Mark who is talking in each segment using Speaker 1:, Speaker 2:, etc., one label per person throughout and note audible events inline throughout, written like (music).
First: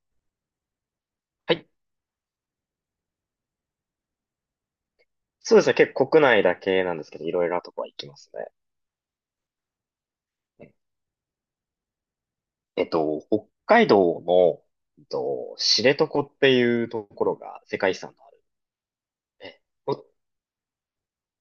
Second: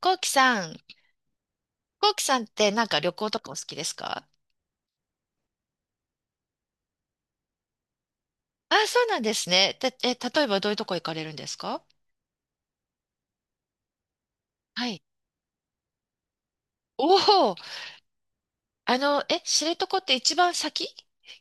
Speaker 1: コウキさん、
Speaker 2: はい。
Speaker 1: コウキさんってなんか旅行とかお好きですか？
Speaker 2: そうですね。結構国内だけなんですけど、いろいろなとこは行きますね。
Speaker 1: あ、そうなんですね。例えばどういうとこ行かれるんですか？
Speaker 2: 北海道の、
Speaker 1: はい。
Speaker 2: 知床っていう
Speaker 1: お
Speaker 2: ところ
Speaker 1: お、
Speaker 2: が世界遺産のある
Speaker 1: あの、え、
Speaker 2: で。
Speaker 1: 知床っ
Speaker 2: お
Speaker 1: て一番先、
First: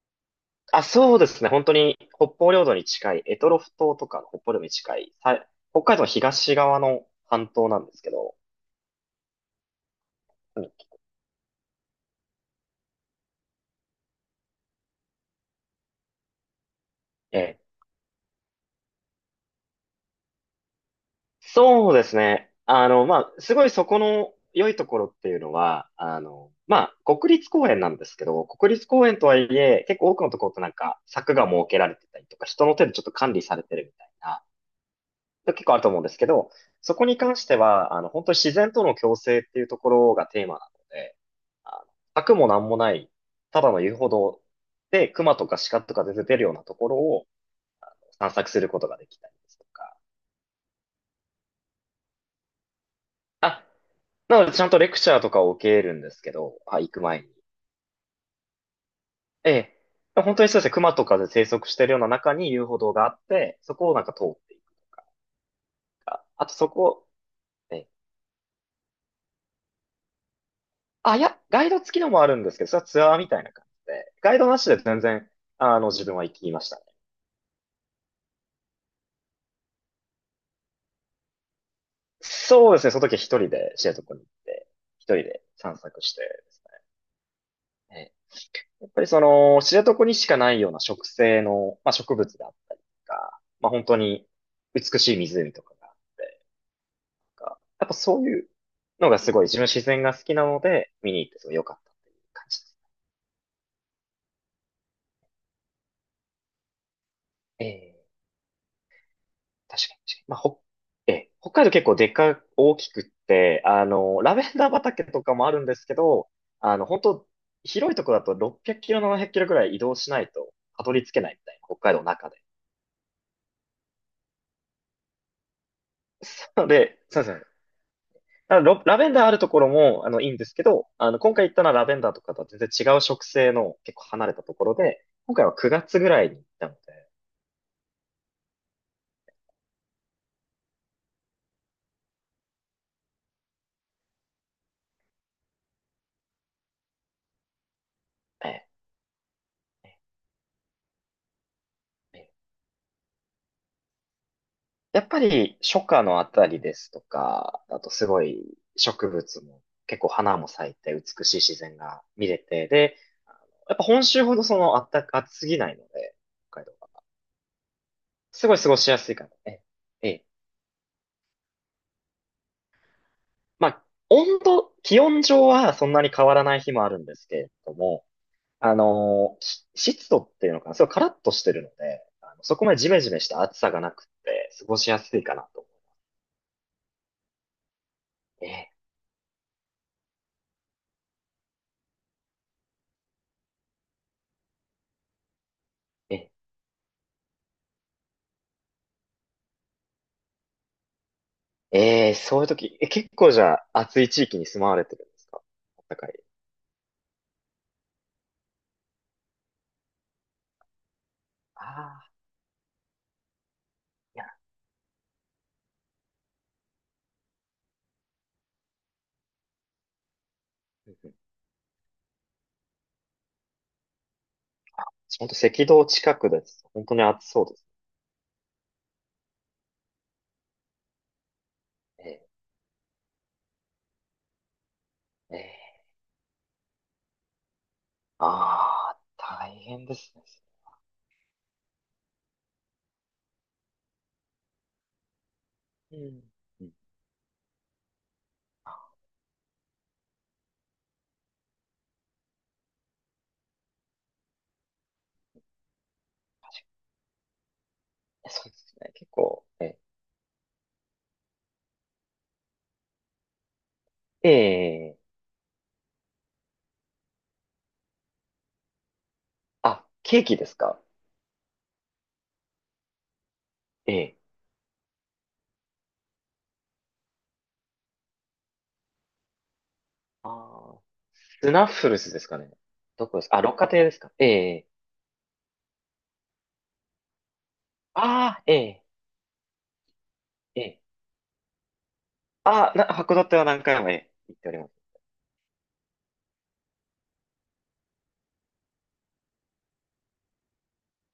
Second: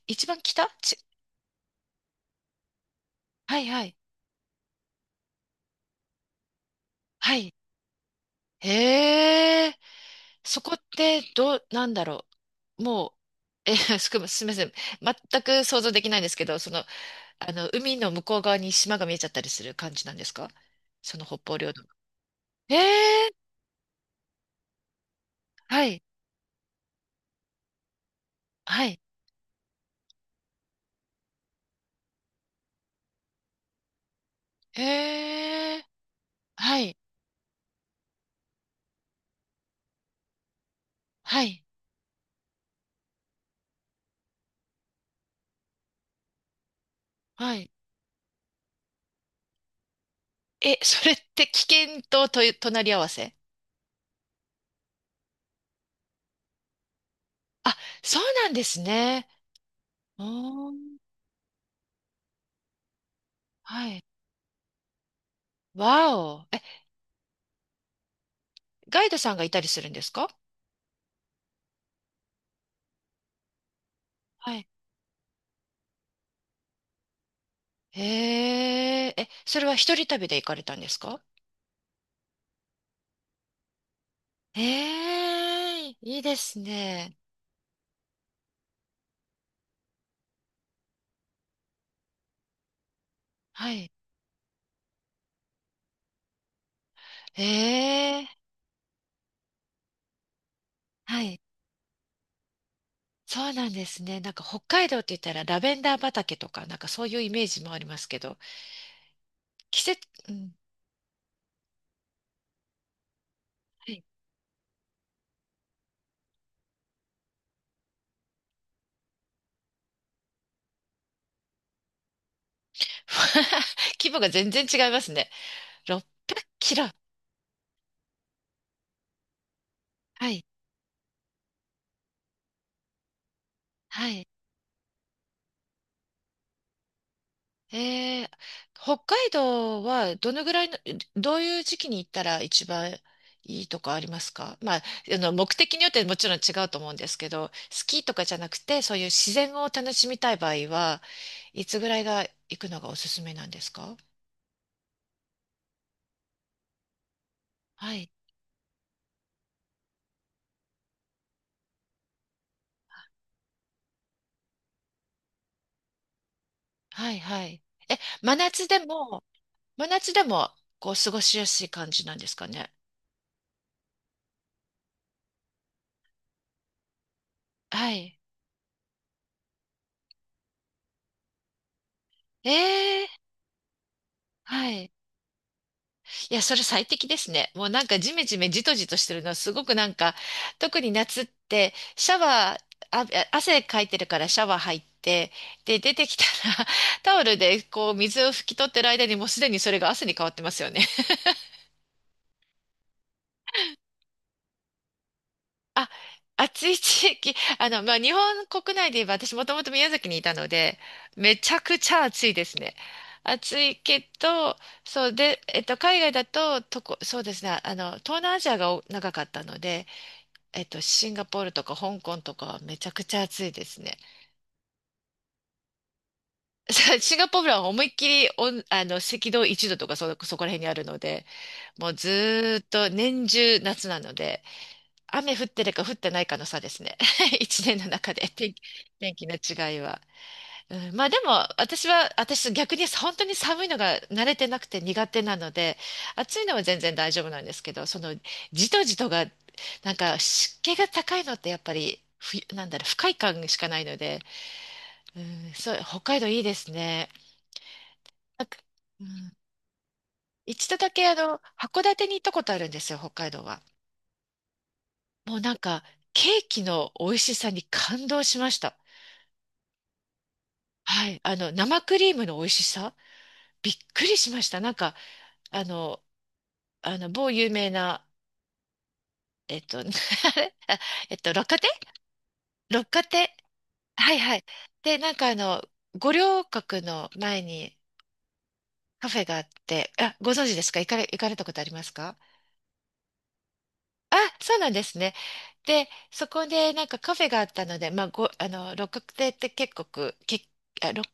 Speaker 1: 一番
Speaker 2: あ、そうですね。本当に北方領土に近い、択
Speaker 1: は
Speaker 2: 捉
Speaker 1: いはい。
Speaker 2: 島とかの北方領土に近い、北海道の東側の
Speaker 1: は
Speaker 2: 半
Speaker 1: い。
Speaker 2: 島なんですけど、
Speaker 1: へえ、そ
Speaker 2: うん
Speaker 1: こってどう、なんだろう。もう、え、(laughs) すみません。全く想像できないんですけど、その、あ
Speaker 2: え
Speaker 1: の、海の向こう側に島が見えちゃったりする感じなんですか？その北方領土。
Speaker 2: そうですね。
Speaker 1: へ
Speaker 2: あの、ま
Speaker 1: え、
Speaker 2: あ、すごいそこの良いところっていうの
Speaker 1: は
Speaker 2: は、
Speaker 1: い、
Speaker 2: あの、まあ、国立公園なんですけど、国
Speaker 1: は
Speaker 2: 立
Speaker 1: い。
Speaker 2: 公園とはいえ、結構多くのところってなんか柵が設けられてたりとか、人の手でちょっと管理されてるみたいな、結構あ
Speaker 1: へ
Speaker 2: る
Speaker 1: え。
Speaker 2: と思うんですけど、
Speaker 1: はい、
Speaker 2: そこに関しては、あの、本当に自然との共生っていうところがテーマなので、
Speaker 1: はい、
Speaker 2: あの、柵もなんもない、ただの遊歩道で、熊とか鹿とか全然出てるようなところを
Speaker 1: はい。
Speaker 2: 散策することができたりですとか、
Speaker 1: え、(laughs) それって危険と、と、隣り合わせ。
Speaker 2: あなので、ちゃんとレクチャーとかを受けるんですけど、はい、行く前に。
Speaker 1: あ、そうなんですね。
Speaker 2: ええ。本当にそうです
Speaker 1: お
Speaker 2: ね、
Speaker 1: ー、
Speaker 2: 熊とかで生息してるような中に遊歩道があって、そ
Speaker 1: は
Speaker 2: こをな
Speaker 1: い。
Speaker 2: んか通っていく
Speaker 1: わ
Speaker 2: か。あ
Speaker 1: お。
Speaker 2: と
Speaker 1: え、
Speaker 2: そこ、ええ。
Speaker 1: ガイドさんがいたりするんですか？
Speaker 2: あ、いや、ガイド付きのもあるんですけど、それはツアーみたいな感じで、ガイド
Speaker 1: は
Speaker 2: なし
Speaker 1: い。
Speaker 2: で全然、あの、自分は行きましたね。
Speaker 1: へえ、え、それは一人旅で行かれたんですか？
Speaker 2: そうですね、その時は一人で知床に行って、一人
Speaker 1: え
Speaker 2: で散
Speaker 1: え、
Speaker 2: 策し
Speaker 1: いい
Speaker 2: て
Speaker 1: で
Speaker 2: で
Speaker 1: す
Speaker 2: すね。
Speaker 1: ね。
Speaker 2: ええ。やっぱりその、知床にしかないような植生の、まあ、植物であったりとか、まあ、
Speaker 1: は
Speaker 2: 本
Speaker 1: い。
Speaker 2: 当に美しい湖とかがあって、やっぱ
Speaker 1: え
Speaker 2: そう
Speaker 1: え、
Speaker 2: いうのがすごい自分自然が好きなので、見に
Speaker 1: は
Speaker 2: 行って
Speaker 1: い。
Speaker 2: すごい良かったっていう感じです。
Speaker 1: そうなんですね。なんか北海道って言ったらラベンダー畑とか、なんかそういうイメージ
Speaker 2: え
Speaker 1: もありま
Speaker 2: え、
Speaker 1: すけど、季
Speaker 2: 確か
Speaker 1: 節、
Speaker 2: に確かに。
Speaker 1: うん。
Speaker 2: ええ、北海道結構大きくって、あ
Speaker 1: はい。
Speaker 2: の、ラベンダー畑とかもあるんですけど、あの、本当広いところだと600キロ、700キロぐらい移動しないとたどり着けないみたいな、北海道の中で。
Speaker 1: (laughs) 規模が全然違いますね。
Speaker 2: (laughs)
Speaker 1: 600キロ。
Speaker 2: そうですね。ラベンダーあるところも、あの、い
Speaker 1: は
Speaker 2: いん
Speaker 1: い。
Speaker 2: ですけど、あの、今回行ったのはラベンダーとかとは全然違う植生の結構
Speaker 1: はい。
Speaker 2: 離れたところで、今回は9月ぐらいに行ったので、
Speaker 1: えー、北海道はどのぐらいの、どういう時期に行ったら一番いいとかありますか？まあ、あの、目的によってもちろん違うと思うんですけど、スキーとかじゃなく
Speaker 2: ええ。
Speaker 1: て、そういう自然を楽しみたい場合は、いつぐらいが
Speaker 2: え
Speaker 1: 行くのがおすすめなんですか？
Speaker 2: やっぱり初夏のあたりですとか、だと
Speaker 1: は
Speaker 2: す
Speaker 1: い。
Speaker 2: ごい植物も結構花も咲いて美しい自然が見れて、で、やっぱ本州ほどそのあったか、暑すぎないので、北海道は。
Speaker 1: はい、はい。え、真
Speaker 2: すごい
Speaker 1: 夏
Speaker 2: 過ご
Speaker 1: で
Speaker 2: しやすい
Speaker 1: も、
Speaker 2: かな。ええ、
Speaker 1: 真
Speaker 2: え
Speaker 1: 夏で
Speaker 2: え。
Speaker 1: も、こう、過ごしやすい感じなんですかね？
Speaker 2: まあ、気温上はそんなに変わらない日もあるんですけれど
Speaker 1: は
Speaker 2: も、
Speaker 1: い。
Speaker 2: あのーし湿度っていうのかな、すごいカラッとしてるので、あの
Speaker 1: え
Speaker 2: そこまでジメ
Speaker 1: ー、
Speaker 2: ジメした暑さがなくって過
Speaker 1: は
Speaker 2: ごし
Speaker 1: い。
Speaker 2: やすいかなと思
Speaker 1: いや、それ最適ですね。もうなんかジメジ
Speaker 2: う。
Speaker 1: メ
Speaker 2: え
Speaker 1: ジ
Speaker 2: え、
Speaker 1: トジトしてるのはすごくなんか、特に夏ってシャワー、あ、汗かいてるからシャワー入って、で、出てき
Speaker 2: え
Speaker 1: た
Speaker 2: え。
Speaker 1: ら (laughs) タオルでこう水を拭き取ってる間にもうすでにそれが汗に変わってますよね。
Speaker 2: ええ、そういう時、結構じゃあ暑い地域に住まわれてるんですか？
Speaker 1: (laughs)
Speaker 2: あっ
Speaker 1: あ、
Speaker 2: たかい。
Speaker 1: 暑い地域、あの、まあ、日本国内で言えば私もともと宮崎にいたので、めちゃ
Speaker 2: あ
Speaker 1: くちゃ
Speaker 2: あ、
Speaker 1: 暑いですね。暑いけ
Speaker 2: いや、
Speaker 1: ど、そうで、えっと、海外だと、とこ、そうですね、あの、東南アジアがお長かったので、えっと、
Speaker 2: うんう
Speaker 1: シン
Speaker 2: ん、
Speaker 1: ガポールとか香港とかはめちゃくちゃ暑いですね。(laughs)
Speaker 2: 本当赤道近くです。本当
Speaker 1: さ
Speaker 2: に
Speaker 1: シン
Speaker 2: 暑
Speaker 1: ガポー
Speaker 2: そ
Speaker 1: ル
Speaker 2: うです
Speaker 1: は思いっきりおん、あの、赤道1度とかそ、そこら辺にあるので、もうず
Speaker 2: ね。
Speaker 1: ーっと年中夏なので、雨
Speaker 2: え
Speaker 1: 降
Speaker 2: え。
Speaker 1: ってるか降ってないかの差ですね。(laughs) 一年の中で天気、
Speaker 2: ああ
Speaker 1: 天
Speaker 2: ー、
Speaker 1: 気の
Speaker 2: 大
Speaker 1: 違い
Speaker 2: 変で
Speaker 1: は。
Speaker 2: すね。
Speaker 1: うんまあでも、私逆に本当に寒いのが慣れてなくて苦手なので、
Speaker 2: うん。
Speaker 1: 暑いのは
Speaker 2: うん。
Speaker 1: 全然大丈夫なんですけど、そのじとじとが、なんか湿気が高いのってやっぱり、ふ、なんだろう、不快感しかないので、うん、そう、北海道いいですね。
Speaker 2: そ
Speaker 1: なん
Speaker 2: うで
Speaker 1: か
Speaker 2: すね。
Speaker 1: う
Speaker 2: 結
Speaker 1: ん、
Speaker 2: 構、え
Speaker 1: 一度だけあの、函館に行ったことあるんですよ、北海道は。
Speaker 2: え、ええ、
Speaker 1: もうなんか、ケーキの美味しさに感動しました。
Speaker 2: あ、ケーキですか？
Speaker 1: はい、あの、生クリームの美味しさ、びっく
Speaker 2: え
Speaker 1: り
Speaker 2: え。
Speaker 1: しました。なんか、あの、あの、某有名な、(laughs) あれ
Speaker 2: あ
Speaker 1: あ
Speaker 2: あ、
Speaker 1: 六
Speaker 2: ス
Speaker 1: 花
Speaker 2: ナ
Speaker 1: 亭、
Speaker 2: ッフルズですかね。
Speaker 1: 六花
Speaker 2: どこで
Speaker 1: 亭。
Speaker 2: すか？あ、六花亭ですか？
Speaker 1: はいはい。
Speaker 2: ええ。
Speaker 1: で、なんかあの、五稜郭の前に
Speaker 2: ああ、ええ、
Speaker 1: カフェがあって、あ、ご存知ですか？
Speaker 2: ええ、
Speaker 1: 行かれ、行かれたことありますか？
Speaker 2: ああ、函館は何回も、ええ、
Speaker 1: あ、
Speaker 2: 行ってお
Speaker 1: そ
Speaker 2: り
Speaker 1: う
Speaker 2: ま
Speaker 1: な
Speaker 2: す。
Speaker 1: んですね。で、そこでなんかカフェがあったので、まあ、ご、あの、六花亭って結構く、け、あ、六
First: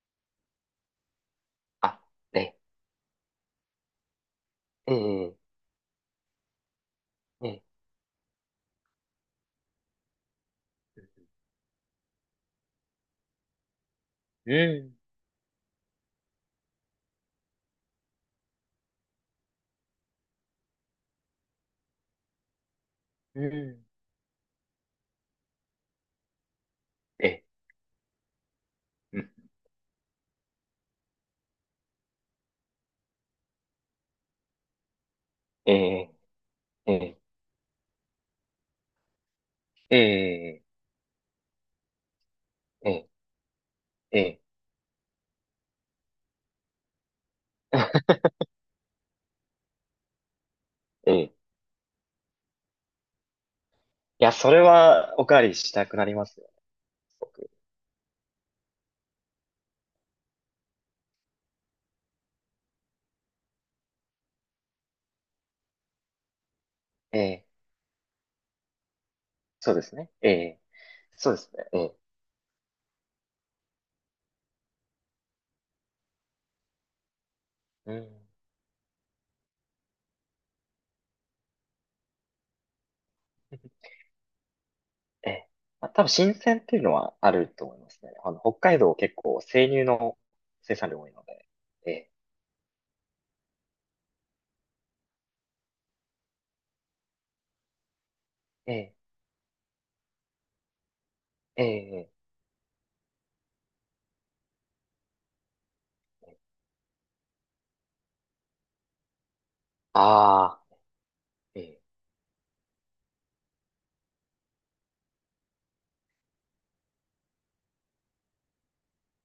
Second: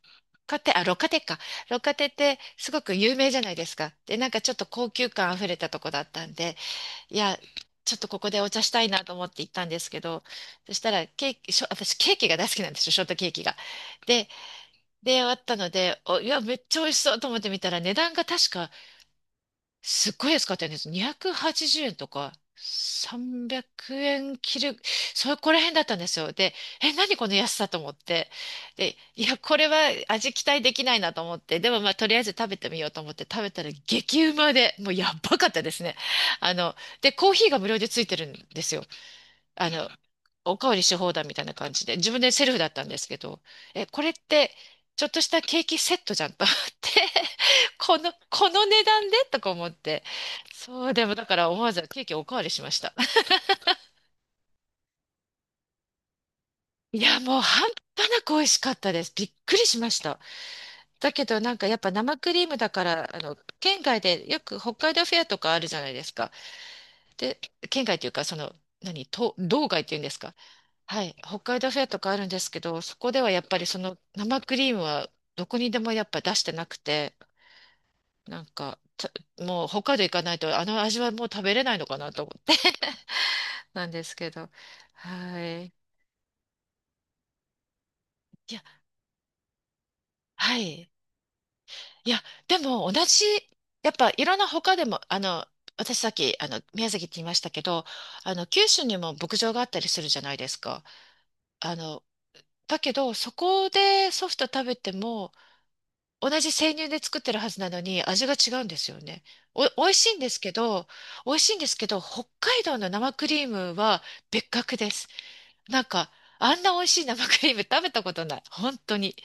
Speaker 1: 花亭、あ、六花亭か。六花亭って
Speaker 2: あ、ええ、
Speaker 1: すごく有名じゃないですか。で、なんかちょっと高
Speaker 2: え
Speaker 1: 級感あ
Speaker 2: え、
Speaker 1: ふれたとこだったんで、いや、
Speaker 2: ええ、
Speaker 1: ちょっとここでお茶したいなと思って行ったんですけど、そしたらケーキ、しょ、私ケーキが大好きなんですよ、ショートケーキが。で、
Speaker 2: うん。
Speaker 1: で、あったので、お、いや、めっちゃ美味しそうと思ってみたら、値段が確かすっごい安かったんです。280円とか
Speaker 2: う
Speaker 1: 300
Speaker 2: ん。
Speaker 1: 円切る、そこら辺だったんですよ。で、え、何この
Speaker 2: え、
Speaker 1: 安さと思って。で、
Speaker 2: う
Speaker 1: い
Speaker 2: ん。
Speaker 1: や、これは味期待できないなと思って、でもまあ、とりあえず食べてみようと思って食べたら激うまで、もうやばかったですね。
Speaker 2: え
Speaker 1: あの、
Speaker 2: ー、
Speaker 1: で、
Speaker 2: え
Speaker 1: コーヒーが無料でついてるんですよ。あの、
Speaker 2: ー、
Speaker 1: お
Speaker 2: え
Speaker 1: かわりし放題みたいな感じで、自分でセルフだったん
Speaker 2: ー、
Speaker 1: です
Speaker 2: え
Speaker 1: けど、え、これっ
Speaker 2: ー、え
Speaker 1: て、ちょっとしたケーキセットじゃんと思って、(laughs) こ
Speaker 2: ー、(laughs)
Speaker 1: の、この値段でとか思って、そう、でもだ
Speaker 2: い
Speaker 1: から思わずケーキおかわりしました。
Speaker 2: や、それはおかわりしたくなりますよ、
Speaker 1: いや、もう
Speaker 2: 僕。
Speaker 1: 半端なく美味しかったです。びっくりしました。だけどなんかやっぱ生クリームだから、あの、県外でよく北海道フェアとかあるじゃないですか。
Speaker 2: え
Speaker 1: で、
Speaker 2: え、
Speaker 1: 県外というか、その、何、と道
Speaker 2: そうで
Speaker 1: 外って
Speaker 2: す
Speaker 1: いうん
Speaker 2: ね。
Speaker 1: です
Speaker 2: え
Speaker 1: か。
Speaker 2: え、
Speaker 1: はい、
Speaker 2: そうで
Speaker 1: 北
Speaker 2: す
Speaker 1: 海
Speaker 2: ね。
Speaker 1: 道フ
Speaker 2: え
Speaker 1: ェア
Speaker 2: え、
Speaker 1: とかあるんですけど、そこではやっぱりその生クリームはどこにでもやっぱ出してなくて、
Speaker 2: うん。
Speaker 1: なんか、たもう北海道行かないとあの味はもう食べれないのかなと思って (laughs) な
Speaker 2: (laughs)
Speaker 1: んですけど。
Speaker 2: え
Speaker 1: は
Speaker 2: え、
Speaker 1: い。い
Speaker 2: まあ、多分新鮮っていうのはあると思いますね。あの、北
Speaker 1: や、
Speaker 2: 海道結構生乳の
Speaker 1: は
Speaker 2: 生
Speaker 1: い。
Speaker 2: 産量多いので。え
Speaker 1: い
Speaker 2: え、
Speaker 1: や、でも同じ、やっぱいろんな他でも、あの、私さっき、あの、宮崎って言いましたけど、あの、九州
Speaker 2: え
Speaker 1: にも牧場があったりするじゃないですか。
Speaker 2: え、
Speaker 1: あの、
Speaker 2: ええ、
Speaker 1: だけど、そこでソフト食べても、同じ生乳で作ってるはずなのに味が違うんですよね。お、美味しいんですけ
Speaker 2: ああ
Speaker 1: ど、美味しいん
Speaker 2: ー、え
Speaker 1: です
Speaker 2: え、
Speaker 1: けど、北海道の生クリームは別格です。なんか、あんな美味しい生クリーム (laughs) 食べたことない。本当に。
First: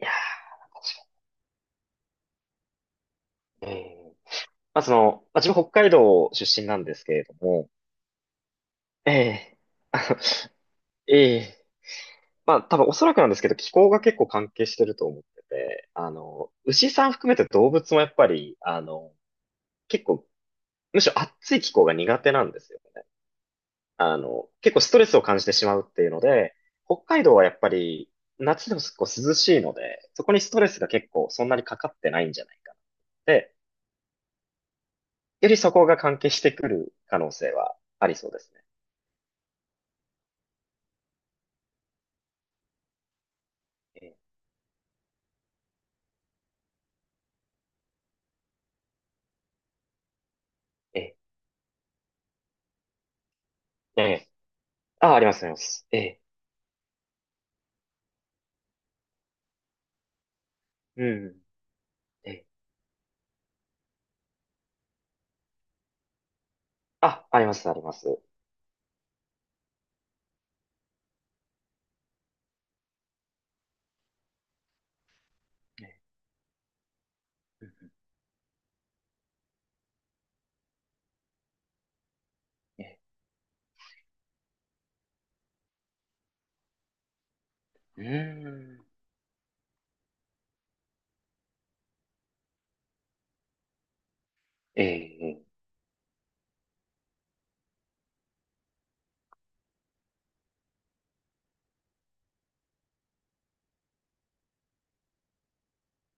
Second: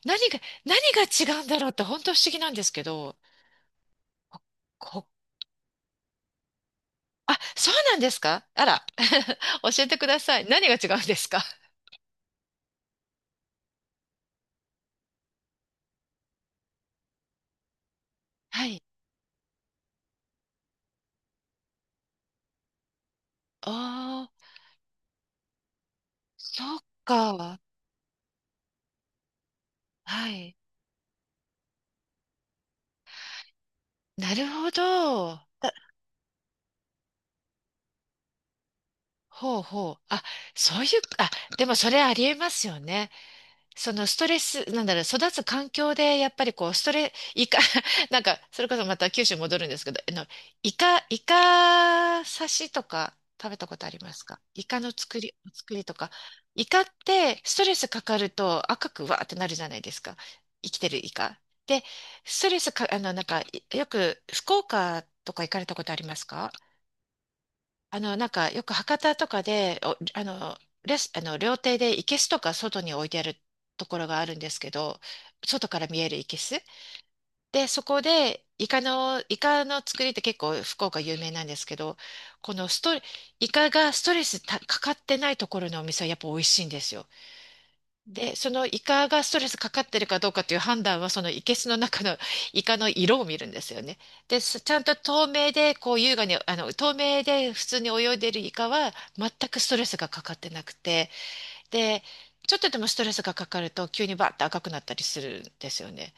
Speaker 2: いやー、
Speaker 1: 何が、何
Speaker 2: 確
Speaker 1: が
Speaker 2: か
Speaker 1: 違うんだろうって本当不思議なんですけど、
Speaker 2: に。ええ、
Speaker 1: ほ
Speaker 2: まあ、そ
Speaker 1: ほ
Speaker 2: の、まあ、自分北海道出身なんですけれど
Speaker 1: あ、
Speaker 2: も、
Speaker 1: そうなんですか？あら、
Speaker 2: ええ、
Speaker 1: (laughs) 教え
Speaker 2: (laughs)
Speaker 1: て
Speaker 2: あ
Speaker 1: く
Speaker 2: の
Speaker 1: ださい。何が違うんです
Speaker 2: え
Speaker 1: か？
Speaker 2: え、まあ、多分おそらくなんですけど、気候が結構関係してると思ってて、あの、牛さん含めて動物もやっぱり、
Speaker 1: は
Speaker 2: あ
Speaker 1: い。
Speaker 2: の、結構、むしろ暑い気候が苦手なんですよね。あ
Speaker 1: ああ、
Speaker 2: の、結構ストレスを感じてしまうっていうので、
Speaker 1: そっ
Speaker 2: 北海道はや
Speaker 1: か。
Speaker 2: っぱり、夏でも結構涼しいので、そ
Speaker 1: は
Speaker 2: こにス
Speaker 1: い。
Speaker 2: トレスが結構そんなにかかってないんじゃないかなって、
Speaker 1: なるほど。
Speaker 2: よりそこが関係してくる可能性はありそうですね。
Speaker 1: ほうほう。あ、そういう、あ、でもそれありえますよね。そ
Speaker 2: え
Speaker 1: の
Speaker 2: え、
Speaker 1: ストレス、なんだろう、育つ環境で、やっぱりこう、ストレ、イカ、(laughs) なんか、それこそまた九州に戻るんですけど、あの、イ
Speaker 2: え
Speaker 1: カ、
Speaker 2: え、
Speaker 1: イカ刺しとか食べたことあり
Speaker 2: え
Speaker 1: ます
Speaker 2: え。
Speaker 1: か？イカの
Speaker 2: あ、
Speaker 1: 作
Speaker 2: ありま
Speaker 1: り、
Speaker 2: す、ありま
Speaker 1: 作り
Speaker 2: す。
Speaker 1: と
Speaker 2: え
Speaker 1: か。
Speaker 2: え、
Speaker 1: イカって、ストレスかかると赤くわーってなるじゃないですか。生きてる
Speaker 2: う
Speaker 1: イカ。
Speaker 2: ん、
Speaker 1: で、
Speaker 2: え
Speaker 1: ス
Speaker 2: え、
Speaker 1: トレスか、あの、なんか、よく、福岡とか行かれたことありますか？
Speaker 2: あ、あります、ありま
Speaker 1: あの、
Speaker 2: す。
Speaker 1: なんかよく博多とかで、お、あの、レス、あの、料亭で生けすとか外に置いてあるところがあるんですけど、外から
Speaker 2: え
Speaker 1: 見
Speaker 2: え。
Speaker 1: える生けす。で、
Speaker 2: うん
Speaker 1: そこで、イカの、イカの作りって結構福岡有名なんですけど、このス
Speaker 2: うん、
Speaker 1: トレ、イカがストレスたかかってないところのお店はやっぱ美味しいんですよ。
Speaker 2: うー
Speaker 1: で、そのイ
Speaker 2: ん。
Speaker 1: カがストレスかかってるかどうかという判断は、その生けすの中の (laughs) イカの色を見るんですよね。で、すちゃ
Speaker 2: え
Speaker 1: んと透
Speaker 2: え、
Speaker 1: 明で、こう優雅に、あの、透明で普通に泳いでるイカは、全くストレスがかかってなくて、で、ちょっとでもストレスがかかると、急にバッと赤くなったりするんですよね。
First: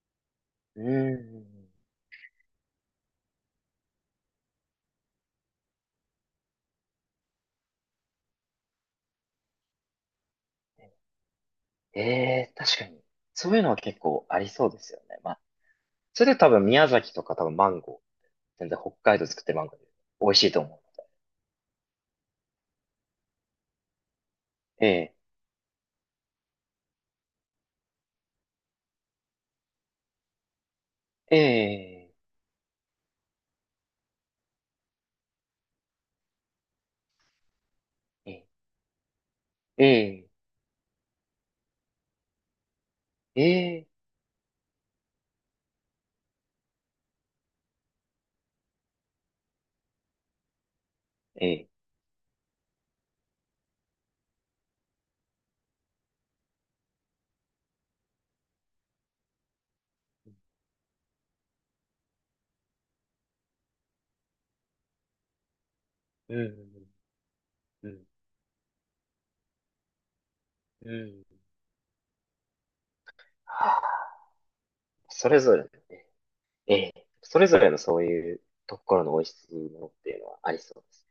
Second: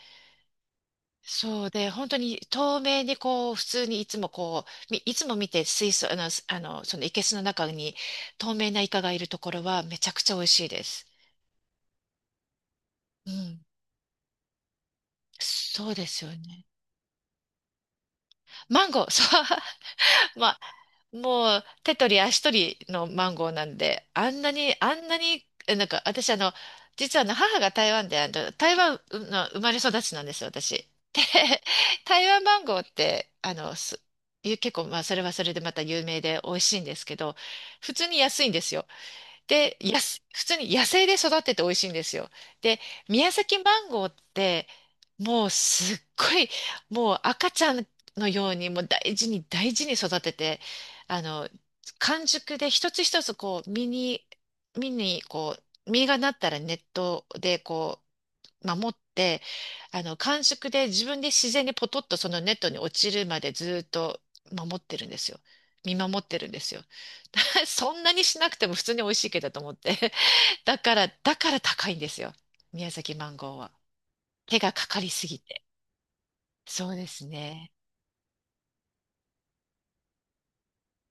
Speaker 2: うー
Speaker 1: そう
Speaker 2: ん。
Speaker 1: で、本当に透明にこう、普通にいつもこう、みいつも見て水槽、あの、すあの、その生けすの中に透明なイカがいるところは、めちゃくちゃ美味しいです。
Speaker 2: ええ、確かに。
Speaker 1: う
Speaker 2: そう
Speaker 1: ん。
Speaker 2: いうのは結構ありそうですよね。まあ、
Speaker 1: そうです
Speaker 2: そ
Speaker 1: よ
Speaker 2: れで多分
Speaker 1: ね。
Speaker 2: 宮崎とか多分マンゴー、全然
Speaker 1: マン
Speaker 2: 北
Speaker 1: ゴー、(laughs)
Speaker 2: 海
Speaker 1: そ
Speaker 2: 道作ってるマンゴーで美味
Speaker 1: う、(laughs)
Speaker 2: しい
Speaker 1: まあ、
Speaker 2: と思
Speaker 1: もう手取り足取りのマンゴーなんで、あんなに、
Speaker 2: う。え
Speaker 1: あん
Speaker 2: え、
Speaker 1: なに、えなんか私あの、実はあの母が台湾で、あの、台湾の生まれ育ちなんですよ、私。で、
Speaker 2: え
Speaker 1: (laughs)
Speaker 2: え、
Speaker 1: 台湾マンゴーって、あの、す、ゆ結構、まあ、それはそれでまた有名で美味しいんですけど、普通に安
Speaker 2: え
Speaker 1: いんですよ。で、やす、
Speaker 2: え、
Speaker 1: 普通に野生で育ってて美味しいんですよ。で、宮
Speaker 2: え
Speaker 1: 崎マン
Speaker 2: え、
Speaker 1: ゴーって、もうすっごい、もう赤ちゃんのように、もう大事に大事に育てて、あ
Speaker 2: え
Speaker 1: の、
Speaker 2: え、
Speaker 1: 完熟で一つ一つこう、実に、実にこう、実がなったらネットでこう、守って、あの、感触で自分で自然にポトッとそのネットに落ちるまでずっと守ってるんですよ。見守っ
Speaker 2: う
Speaker 1: てるんですよ。
Speaker 2: ん。
Speaker 1: (laughs)
Speaker 2: う
Speaker 1: そん
Speaker 2: ん。
Speaker 1: なにしなくても普通に美味しいけどと思って。(laughs) だ
Speaker 2: う
Speaker 1: か
Speaker 2: ん。う
Speaker 1: ら、だ
Speaker 2: ん。
Speaker 1: から高いんですよ。宮崎マンゴー
Speaker 2: は
Speaker 1: は。
Speaker 2: あ。
Speaker 1: 手がかかりす
Speaker 2: そ
Speaker 1: ぎ
Speaker 2: れぞれ
Speaker 1: て。
Speaker 2: のね、え
Speaker 1: そうで
Speaker 2: え、
Speaker 1: す
Speaker 2: それぞれ
Speaker 1: ね。
Speaker 2: のそういうところの美味しいものっていうのはありそうです。